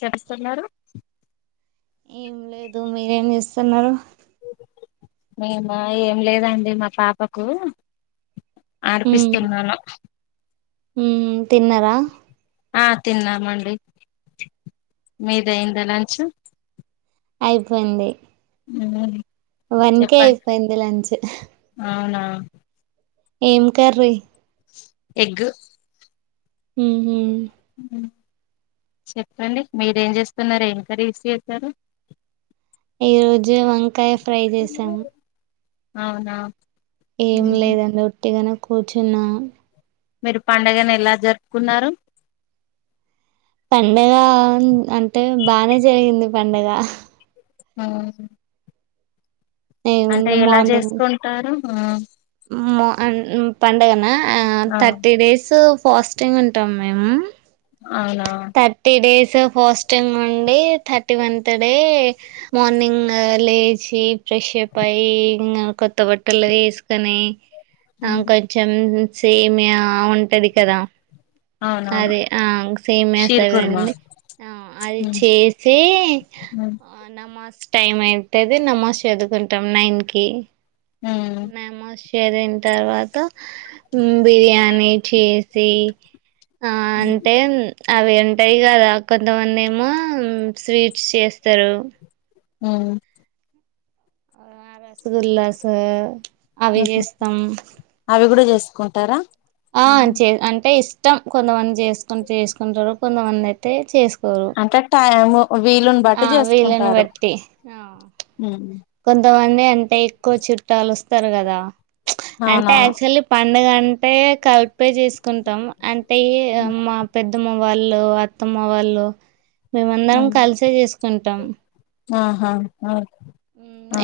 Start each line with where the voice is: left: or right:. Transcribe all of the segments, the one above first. left: చేస్తున్నారు
right: ఏం లేదు మీరేం చేస్తున్నారు
left: మేమ ఏం లేదండి మా పాపకు
right: ఉమ్
left: ఆడ్పిస్తున్నాను
right: హమ్ తిన్నర
left: ఆ తిన్నామండి మీది అయిందా లంచ్
right: అయిపోయింది
left: ఉ
right: వన్ కే అయిపోయింది లంచ్
left: అ
right: ఏం కర్రి
left: ఎగ్
right: ఉహు
left: ఉమ్ చెప్పండి మీరేం చేస్తున్నారు ఏం కరీస్ చేస్తారు
right: ఈ రోజు వం కాయ ఫ్రై చేసాము
left: అవునా
right: ఏం
left: మ్మ్.
right: లేదండి ఒట్టిగనే కూర్చున్నా
left: మీరు పండుగను ఎలా జరుపుకున్నారు
right: పండగ అన్ అంటే బానే జరిగింది పండగ
left: ఆ అంటే
right: ఏముంది
left: ఎలా
right: మార్నింగ్
left: చేసుకుంటారు ఆ
right: మో అన్ అ పండగనా ఆ థర్టీ డేస్ ఫాస్టింగ్ ఉంటాం మేము
left: అవునా
right: థర్టీ డేస్ సపోజ్ ఇంగ్ అండి థర్టీ వన్త్ డే మార్నింగ్ లే షి ఫ్రెష్ అప్ అయ్యి ఇంగ కొ త్త బట్టలు ఏసుకొని
left: మ్మ్.
right: కొంచెం సేమియా ఉంటది కదా
left: అవునవును
right: అదే ఆ సేమ్య
left: షీర్
right: వస్తది
left: కుర్మా
right: కదండి ఆ అది
left: మ్మ్.
right: చేసే
left: మ్మ్.
right: ఆ నమాజ్ టైమ్ అయితది నమాజ్ చదువుకుంటాం నైన్ కి నమాజ్ చేసిన తర్వాత బిర్యా ని చేసి అ ఆ
left: మ్మ్.
right: అంటే అవి ఉంటాయి కదా కొంతమంది ఏమో స్వీట్స్ చేస్తారు
left: ఊమ్
right: రసగుల్లస్
left: ఉహూ అవి కూడా చేస్ కుంటారా
right: ఆ చే అంటే ఇస్ ఇష్టం కొంతమంది చేసుకు చేసుకుంటారు కొంతమంది అయితే చేసుకు
left: అంటే టైమ్ వీలుని బట్టి
right: ఆ వీళ్ళని
left: చేసుకుంటారు
right: బట్టి ఆ
left: ఉమ్
right: కొంతమంది అంతే ఎక్కువ చుట్టాలు వస్తారు కదా అంటే
left: అవునవును
right: అక్చుఅల్లీ ప పండుగంటే కల్ పే చేసుకుంటాం అంటే మా పెద్దమ్మ వాళ్ళు అత్తమ్మ వాళ్ళు మేమందరం
left: ఉమ్
right: కలిసే చేసుకుంటాం
left: ఆహా ఆ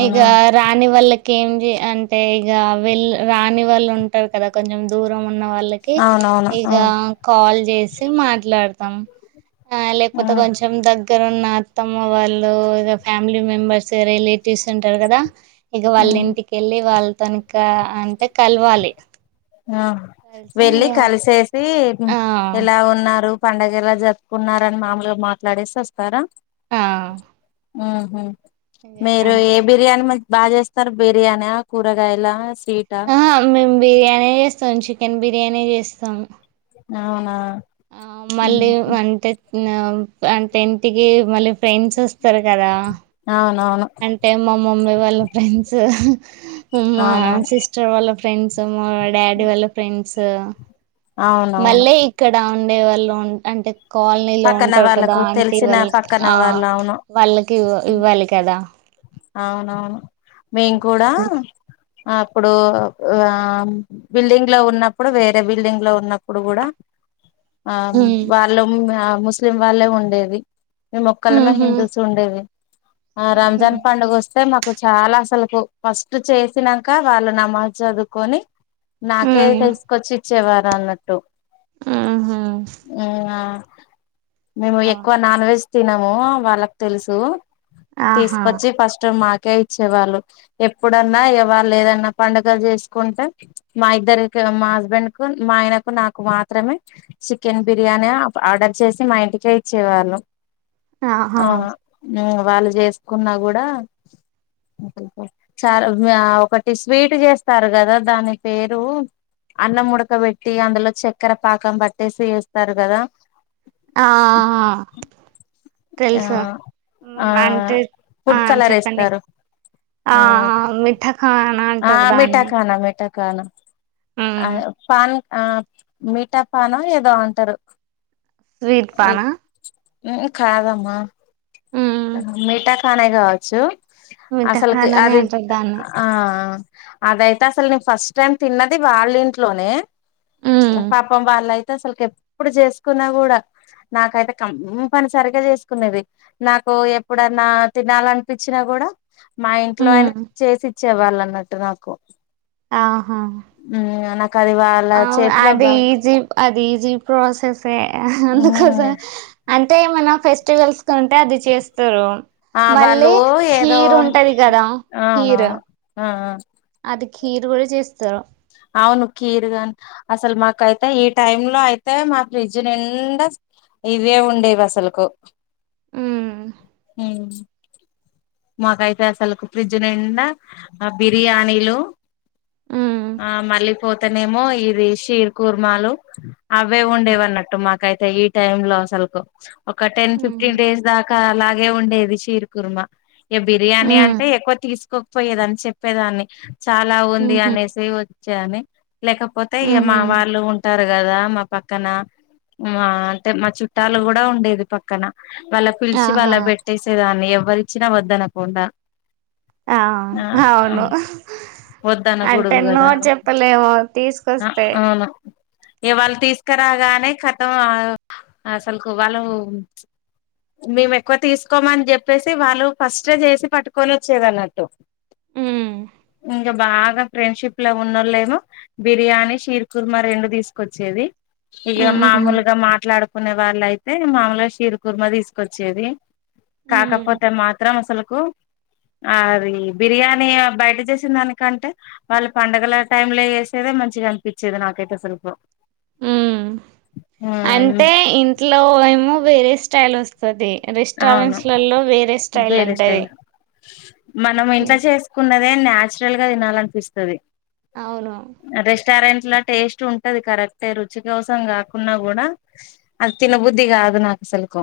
right: ఇగ రాణి వాళ్ళ కి ఏంది అంటే ఇక వెల్ రాని వాళ్ళు ఉంటారు కదా కొంచెం దూరం ఉన్న వాళ్ళకి
left: అవునవును
right: ఇక
left: ఆ
right: కాల్ చేసి మాట్లాడతాం ఆ
left: ఆ
right: లేకపోతే కొంచెం దగ్గ ఇక్కడ ఉన్న అత్తమ్మ వాళ్ళు ఇగా ఫ్యామిలీ మెంబర్స్ స రిలేటివ్స్ ఉంటారు కదా ఇక వాళ్ళ
left: ఉమ్
right: ఇంటికెళ్ళి వాళ్ళు తన ఇంకా అంటే కలవాలి
left: ఆ
right: కలిసి
left: వెళ్ళి
right: ఇగ
left: కలిసేసి
right: ఆ!
left: ఎలా ఉన్నా పండడుగలా జప్పుకున్నారుార అని మామలుగా మాట్లాడేసి వస్తారా
right: ఆ!
left: ఆహ
right: ఇగ
left: మీరు
right: అన్
left: ఏ బిర్యానీ మంచి బాగా చేస్తారు బిర్యాని కూరగాయల స్వీటా
right: ఆ బిర్యానీ సగం చికెన్ బిర్యానీ చేస్తాం
left: అవునా
right: ఆ మళ్ళీ
left: ఉహు.
right: అంటే టెన్ట్ కి మళ్ళీ ఫ్రెండ్స్ వస్తారు కదా
left: అవునవును
right: అంటే మామమ్మీ వాళ్ళ ఫ్రెండ్స్ హ మా
left: అవునవును
right: సిస్టర్ వాళ్ళ ఫ్రెండ్స్ మా డాడీ వాళ్ళ ఫ్రెండ్స్ స
left: అవునవును
right: మళ్ళీ ఇక్కడ ఉండే వాళ్ళు అంటే కాలనీలో
left: పక్కన
right: ఉంటారు కదా
left: వాళ్ళకు
right: అంత
left: తెలిసిన
right: ఇవ్వాలి
left: పక్కన
right: ఆ
left: వాళ్ళు అవును
right: వాళ్ళకివ ఇవ్వాలి కదా
left: అవునవును మేం కూడా అప్పుడు ఆ బిల్డింగ్ లో ఉన్నప్పుడు వేరే బిల్డింగ్ లో ఉన్నప్పుడు కూడా ఆ
right: హ్మ్
left: వాళ్ళం ముస్లిం వాళ్ళే ఉండేది మీ మొక్కల మా
right: ఊహూ
left: హిందూస్ ఉండేవి ఆ రామ్
right: ఊహూ
left: జల్పండడు గోస్త అే మాకు చాలా అసలు ఫస్ట్ చేసినాక వాళ్ళు నమ్మల్ చదువుకొని నాకే
right: హ్మ్
left: తెలుసుకొచ్చి చ్చేవారా అన్నట్టు
right: ఊహూ
left: ఆ మేము
right: అవును
left: ఎక్కువ నాన్ వెజ్ తినము వాళ్ళకి తెలుసు
right: ఆహా
left: వచ్చే ఫస్ట్ మా కే ఇచ్చేవాళ్ళు. ఎప్పుడన్నా ఇగా వలేదన్నా పండుగలు చేసుకుంటే మా ఇద్దరికి మా హస్బెండ్ కు మా ఆయనకు నాకు మాత్రమే చికెన్ బిర్యాని ఆర్డర్ చేసి మా ఇంటికే ఇచ్చేవాళ్ళు.
right: ఆహా
left: అవున నీ వాళ్ళు చెస్ట్ కున్నా గూడా చార్ ఒకటి స్వీట్ చేస్తారు కదా. దాని పేరు అన్నంముడకబెట్టి అందులో చక్కెర పాకం పట్టేసి వేస్తారు కదా.
right: ఆహ్ ఆ ఆ
left: ఆ
right: తెలుసు
left: ఆ
right: ఉహ్మ్ అంటే ఆ
left: ఫుడ్ కలర్
right: చెప్పండి.
left: ఏస్తారు
right: ఆ మిఠాకా
left: ఆ మీఠాఖానా మీిఠాక్ కానా
right: మ్మ్
left: అద్ పన్ ఆ మీిఠా పానా ఏదో అంటారు.
right: స్వీట్ పనా
left: ఎ ఏ కాదమ్మా
right: మ్మ్
left: మేటక్ పానే గావచ్చు. అసలుకి
right: మిఠాఖానానే
left: అది
right: అంటారు దాన్ని
left: ఆహ్ అదైతే అసలు నేను ఫస్ట్ టైం తిన్నది. వాళ్ళ ఇంట్లోనే
right: మ్మ్
left: పాపం వాళ్లయిత్ అసలుకి ఎప్పుడు చేసుకున్నా గూడా నాకైతే కంప్పనిసరిగా చేసుకున్నది. నాకు ఎప్పుడన్నా తినాలనిపించినా గూడా మా ఇంట్లో
right: మ్మ్
left: అయినా చేసి ఇచ్చేవాలన్నట్టు నాకు
right: ఆహా
left: మ్మ్ నాకు అది వాళ్ళ
right: అవు
left: చేతిలో
right: అది
left: బాగా
right: ఈజి అది ఈజీ ప్రాసెసే
left: మ్మ్
right: అందుకోసమే అంటే ఏమన్నా ఫెస్టివల్స్ కు ఉంటే అది చేస్తారు
left: ఆ
right: మళ్ళీ
left: వాళ్ళు ఏదో
right: ఖీర్ ఉంటది కదా
left: అవునవును ఆ
right: కీరు కూడా చేస్తారు
left: అవును కీరుగాని అసలు మాకైతే ఈ టైమ్ లో అయితే మా ఫ్రిడ్జ్ నిండా ఇవే ఉండేవి అసలుకు
right: హ్మ్
left: హమ్ మాకు అయితే అసలుకు ఫ్రిడ్జ్ నిండా ఆ బిర్యానీలు
right: మ్మ్
left: ఆ మళ్ళీపోతానేమో ఈ రీ షీర్ కుర్మాలు అవే ఉండేవి అన్నట్టు మాకైతే ఈ ఈ టైమ్ లో అసలకు ఒక టెన్
right: మ్మ్
left: ఫిఫ్టీన్ డేస్ దాకా అలాగ్ డే ఉండేది షీర్ కుర్మా ఏ బిర్యానీ
right: మ్మ్
left: అంటే ఎక్కువ తీసుకోకపోయేదని చెప్పేదాన్ని. చాలా ఉంది
right: మ్మ్
left: అనేసి వచ్చాను లేకపోతే ఏ
right: మ్మ్
left: మా
right: మ్మ్
left: వాళ్ళు ఉంటారు కదా మా పక్కన మా అంటే మా చుట్టాలు కూడా ఉండేది పక్కన వాళ్ళ పిలిచి వాళ్ళ
right: ఆహా
left: పెట్టేసేదాన్ని ఎవర్ చ్చిన వద్దనకుండా
right: ఆ అవును అంటే
left: వద్దనకూడదు
right: నో
left: కదా
right: చెప్పలేము తీసుకొస్తే
left: ఏ వాళ్ళు తీసుకురాగానే కతం అసలకు వాళ్ళు మేము ఎక్కువ తీసుకోమని చెప్పేసి వాళ్ళు ఫస్ట్ చేసి పట్కొని వచ్చేది అన్నట్టు
right: ఉహు
left: ఇంకా బాగా ఫ్రెండ్షిప్ లో ఉన్నోళ్ళలేమో బిర్యానీ షీర్ కుర్మ రెండు తీసుకొచ్చేది ఇక మామూలుగా మాట్లాడు కునే వాళ్ళ అయితే మామూలుగా షీరు కుర్మ తీసుకొచ్చేది కాకపోతే అ మాత్రం అసలుకు అది బిర్యానీ బయట చేసిన దానికంటే వాళ్ళు పండగల టైమ్ లో వేసేద మంచిగా అనిపించేది నాకైతే సలకు
right: ఉమ్ అంటే ఇంట్లో ఏమో వేరే స్టైల్ వస్తాది
left: అవును
right: రెస్టారెంట్స్ లలో వేరే స్టైల్
left: వేరే
right: ఉంటది
left: స్టైల్ మనం ఇంట్లా చేసుకున్నది అదే న్యాచురల్ గా తినాలనిపిస్తాది
right: అవును
left: రెస్టారెంట్లా టేస్ట్ ఉంటది కరెక్ట్ రుచి కోసం కాకున్నా కూడా అది తినబుద్ధి కాదు నాకు అసలులకు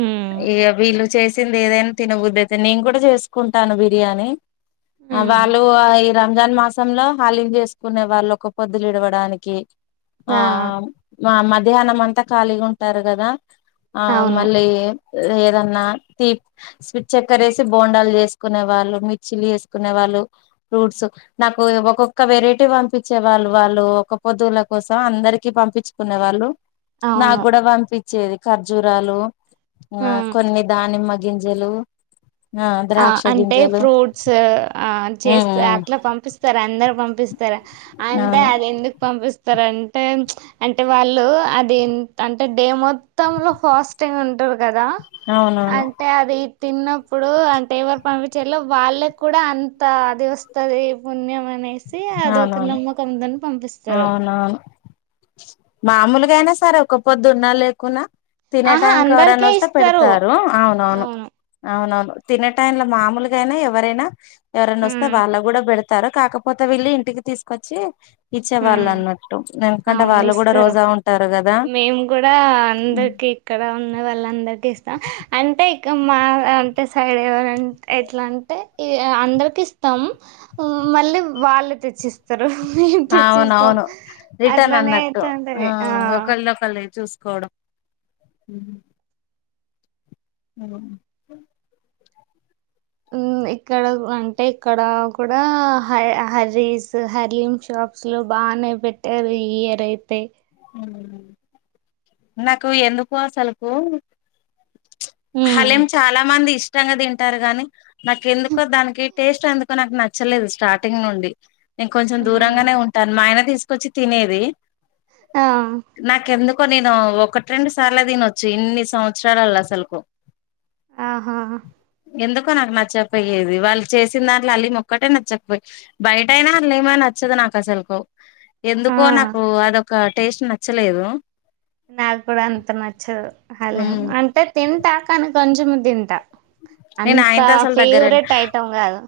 right: ఉమ్
left: ఇక బిల్లు చేసింది ఏదైనా తినబదు అయితే నేను కూడా చేసుకుంటాను బిర్యానీ అ
right: ఉమ్
left: బాలు రంజాన్ మాసంలో హాలీం చేసుకునే వాళ్ళు ఒక పొద్దులు ఇడవడానికి ఆ మా మధ్యాహ్నం అంతా ఖాళీగా ఉంటారు కదా ఆ
right: అవును
left: మళ్ళీ ఏదన్నా తీ స్విట్ చెక్కర వేసి బోండాలు చేసుకునే వాళ్ళు మిర్చిలు చేసుకునే వాళ్ళు ఫ్రూట్స్ నాకు ఒక్కొక్క వెరైటీ పంపించే వాళ్ళు వాళ్ళు ఒక పొదుల కోసం అందరికి పంపించుకునే వాళ్ళు నా
right: అవును
left: కూడా పంపి వచ్చేది ఖర్జూరాలు ఆ
right: ఉమ్
left: కొన్ని దానిమ్మ గింజలు
right: ఆ
left: ద్రాక్ష
right: అంటే
left: గింజలు
right: ఫ్రూట్స్ ఆ
left: ఉమ్
right: చేస్త
left: ఉమ్
right: అట్లా పంపిస్తారు అందరు పంపి రా అంటే
left: అవును
right: అది ఎందుకు పంపిస్త స్తారు అంటే అంటే వాళ్ళు అది అంటే డే మొత్తంలో ఫాస్టింగ్ ఉంటారు కదా
left: అవునవును
right: అంటే అది తిన్నప్పుడు అ టేవర్ పంపించేలో వాళ్ళకి కూడా అంత అది వస్తది పుణ్యం అనే సి అదొక
left: అవునవును
right: నమ్మకముందని పంపిస్తారు
left: అవునవును మామూలుగా అయినా సరే ఒక పొద్దున్నా లేకున్నా తినే
right: ఆహా
left: టైంకి ఎవరైనా
right: అందరికే
left: వస్తే
right: ఇస్తారు
left: పెడతారు అవునవును
right: అవును
left: అవునవును తినే టైంలో మామూలుగైనా ఎవరైనా ఎవరన్నా వస్తే
right: ఉమ్
left: వాళ్ళకు కూడా పడతారు తారు కాక పోతే వెళ్లి ఇంటికి తీసుకొచ్చి ఇచ్చేవాళ్ళు
right: ఉమ్
left: అన్నట్టు ఎందుకంటే
right: అవును
left: వాళ్ళు కూడా
right: ఇస్తారు
left: రోజా ఉంటారు కదా
right: మేము కూడా అందరికి ఇక్కడ ఉన్న వాళ్ళందరికి ఇస్తాం అంటే ఇక మా అంటే సైడ్ ఎట్లా అంటే అందరికి ఇస్తాము మళ్ళీ వాళ్ళు తెచ్చిస్తారు మీ ఇంటి
left: అవును రిటర్న్ అన్నట్టు ఆ ఒకళ్ళు ఒకళ్ళు చూసుకోవడం ఉమ్ అమ్
right: ఉమ్ ఇక్కడ అంటే ఇక్కడ కూడా హ హరీస్ హలీమ్ షాప్స్ లో బానే పెట్టారు ఈ ఇయర్ అయితే
left: నాకు ఎందుకు అసలుకు
right: ఉమ్
left: హలేం చాలా మంది ఇష్ ఇష్టంగా తింటారు గాని నాక ఎందుకు దానికి టేస్ట్ అందుకు నాకు నచ్చలేదు స్టార్టింగ్ నుండి నేను కొంచెం దూరంగానే
right: ఉమ్,
left: ఉంటాను మా ఆయన తీసుకొచ్చి తినేది
right: ఆ
left: కో నేను ఒకటి రెండు సార్లు తినొచ్చు ఇన్ని సంవత్సరాలలో అసలుకు
right: ఆహా
left: ఎందుకో నాకు నచ్చకపోయేది వాళ్ళు చేసిన దాంట్లో హలీం ఒకటే నచ్చకపోయి బయట అయినా హలీం నచ్చదు నాకు అసలుకో ఎందుకో
right: ఆ
left: నాకు అద ఒక టేస్ట్ నచ్చలేదు
right: నాకు కూడా అంత నచ్చదు
left: ఉమ్
right: హలేం అంటే తింటాకాని కొంచెం తింటా
left: నేను
right: అంత
left: ఆయనతో అసలు దగ్గర
right: ఫేవరెట్ ఐటం కాదు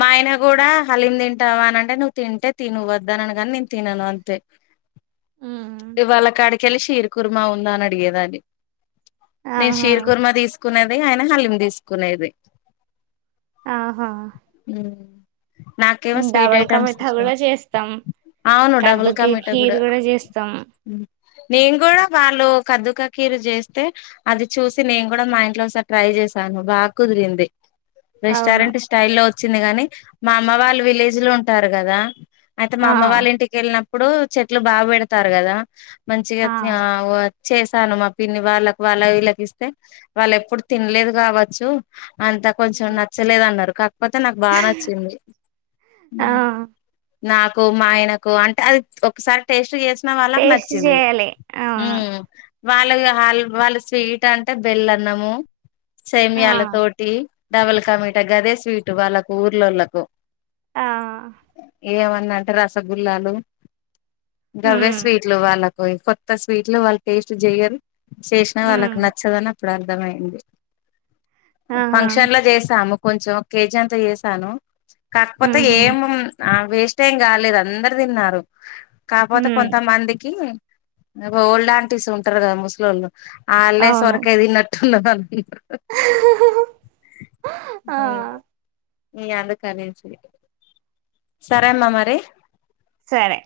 left: మా ఆయన కూడా హలిం తింటావా అని అంటే నువ్వు తింటే తి నువ్ వద్దానని కాని నేను తినను అంతే
right: ఉమ్.
left: ఇవాళ కాడికిెళ్ళి హీర్ కుర్మా ఉందా అని అడిగేదాన్ని నేను
right: ఆహా
left: షీర్ కుర్మ తీసు కునేది ఆయన హలీం తీసు కునేది
right: ఆహా
left: నాకేమో స్వీట్
right: డబల్ కా
left: ఐటమ్స్
right: మిఠా
left: ఇష్టం
right: కూడా చేస్తాం
left: అవును డబుల్ కా
right: కద్దుకి
left: మీటా
right: ఖీర్
left: కూడా
right: చేస్తాం
left: నేను కూడా వాళ్ళు కదుక కీరు చేస్తే అది చూసి నేను కూడా మా ఇంట్లో ఒకసారి ట్రై చేసాను బాకుదిరింది
right: అవును
left: రెస్టారెంట్ స్టైల్ లో వచ్చింది గాని మా అమ్మ వాళ్ళు విలేజ్ లో ఉంటారు కదా అయితే మా
right: ఆ
left: అమ్మ వాళ్ళ ఇంటికి వెళ్ళినప్ ఇప్పుడు చెట్లు బాగా పెడతారు కదా మంచిగా
right: ఆ
left: తి ఆహ్ ఓ చేశాను మా పిన్ని వాళ్ళకి వాళ్ళ వీళ్ళకి ఇస్తే వాళ్ళ ఎప్పుడు తినలేదు కావ చ్చు అంతా కొంచెం నచ్చలేదు అన్నారు కా పోతే నాకు బాగా నచ్చింది
right: ఆ
left: నాకు మా ఆయనకు అంటే అది ఒకసారి టేస్ట్ చేస్ ఇచ్చిన వాళ్ళకు
right: టేస్ట్
left: నచ్చింది
right: చేయాలి అవును
left: హ్మ్ వాళ్ళ వాళ్ళ స్వీట్ అంటే బెల్ అన్నము
right: ఆ
left: సేమయాల తోటి డబల్ కమిట గదే స్వీట్ వాళ్ళకు ఊర్లోళ్ళలకు
right: ఆ
left: ఏమన్నా అంటే రసగుల్లాలు దవ్య
right: ఉమ్
left: స్వీట్లు వాళ్ళ కొత్త స్వీట్ లో వాళ్ళు టేస్ట్ చెయ్యరు శేషణ వాళ్ళకి
right: ఉమ్
left: నచ్చదా ఇప్పుడు అర్థమైంది
right: ఆహా
left: ఫంక్షన్ లో చేసాము కొంచెం కేజీ అంతా చేసాను కాకపోతే
right: ఉహు
left: ఏమ ఆ వేస్ట్ టైం కాలేదు అందరు తిన్నారు కాపోతే
right: ఉమ్
left: కొంతమందికి అ ఓల్డ్ ఆంటీస్ ఉంటారు కదా ముస్లిళ్ళు ఆళ్లే
right: అవును
left: సొరకాయ తిన్నట్టు ఇ హ హ
right: ఆ
left: న అందు కాద సరే అమ్మా మరి
right: సరే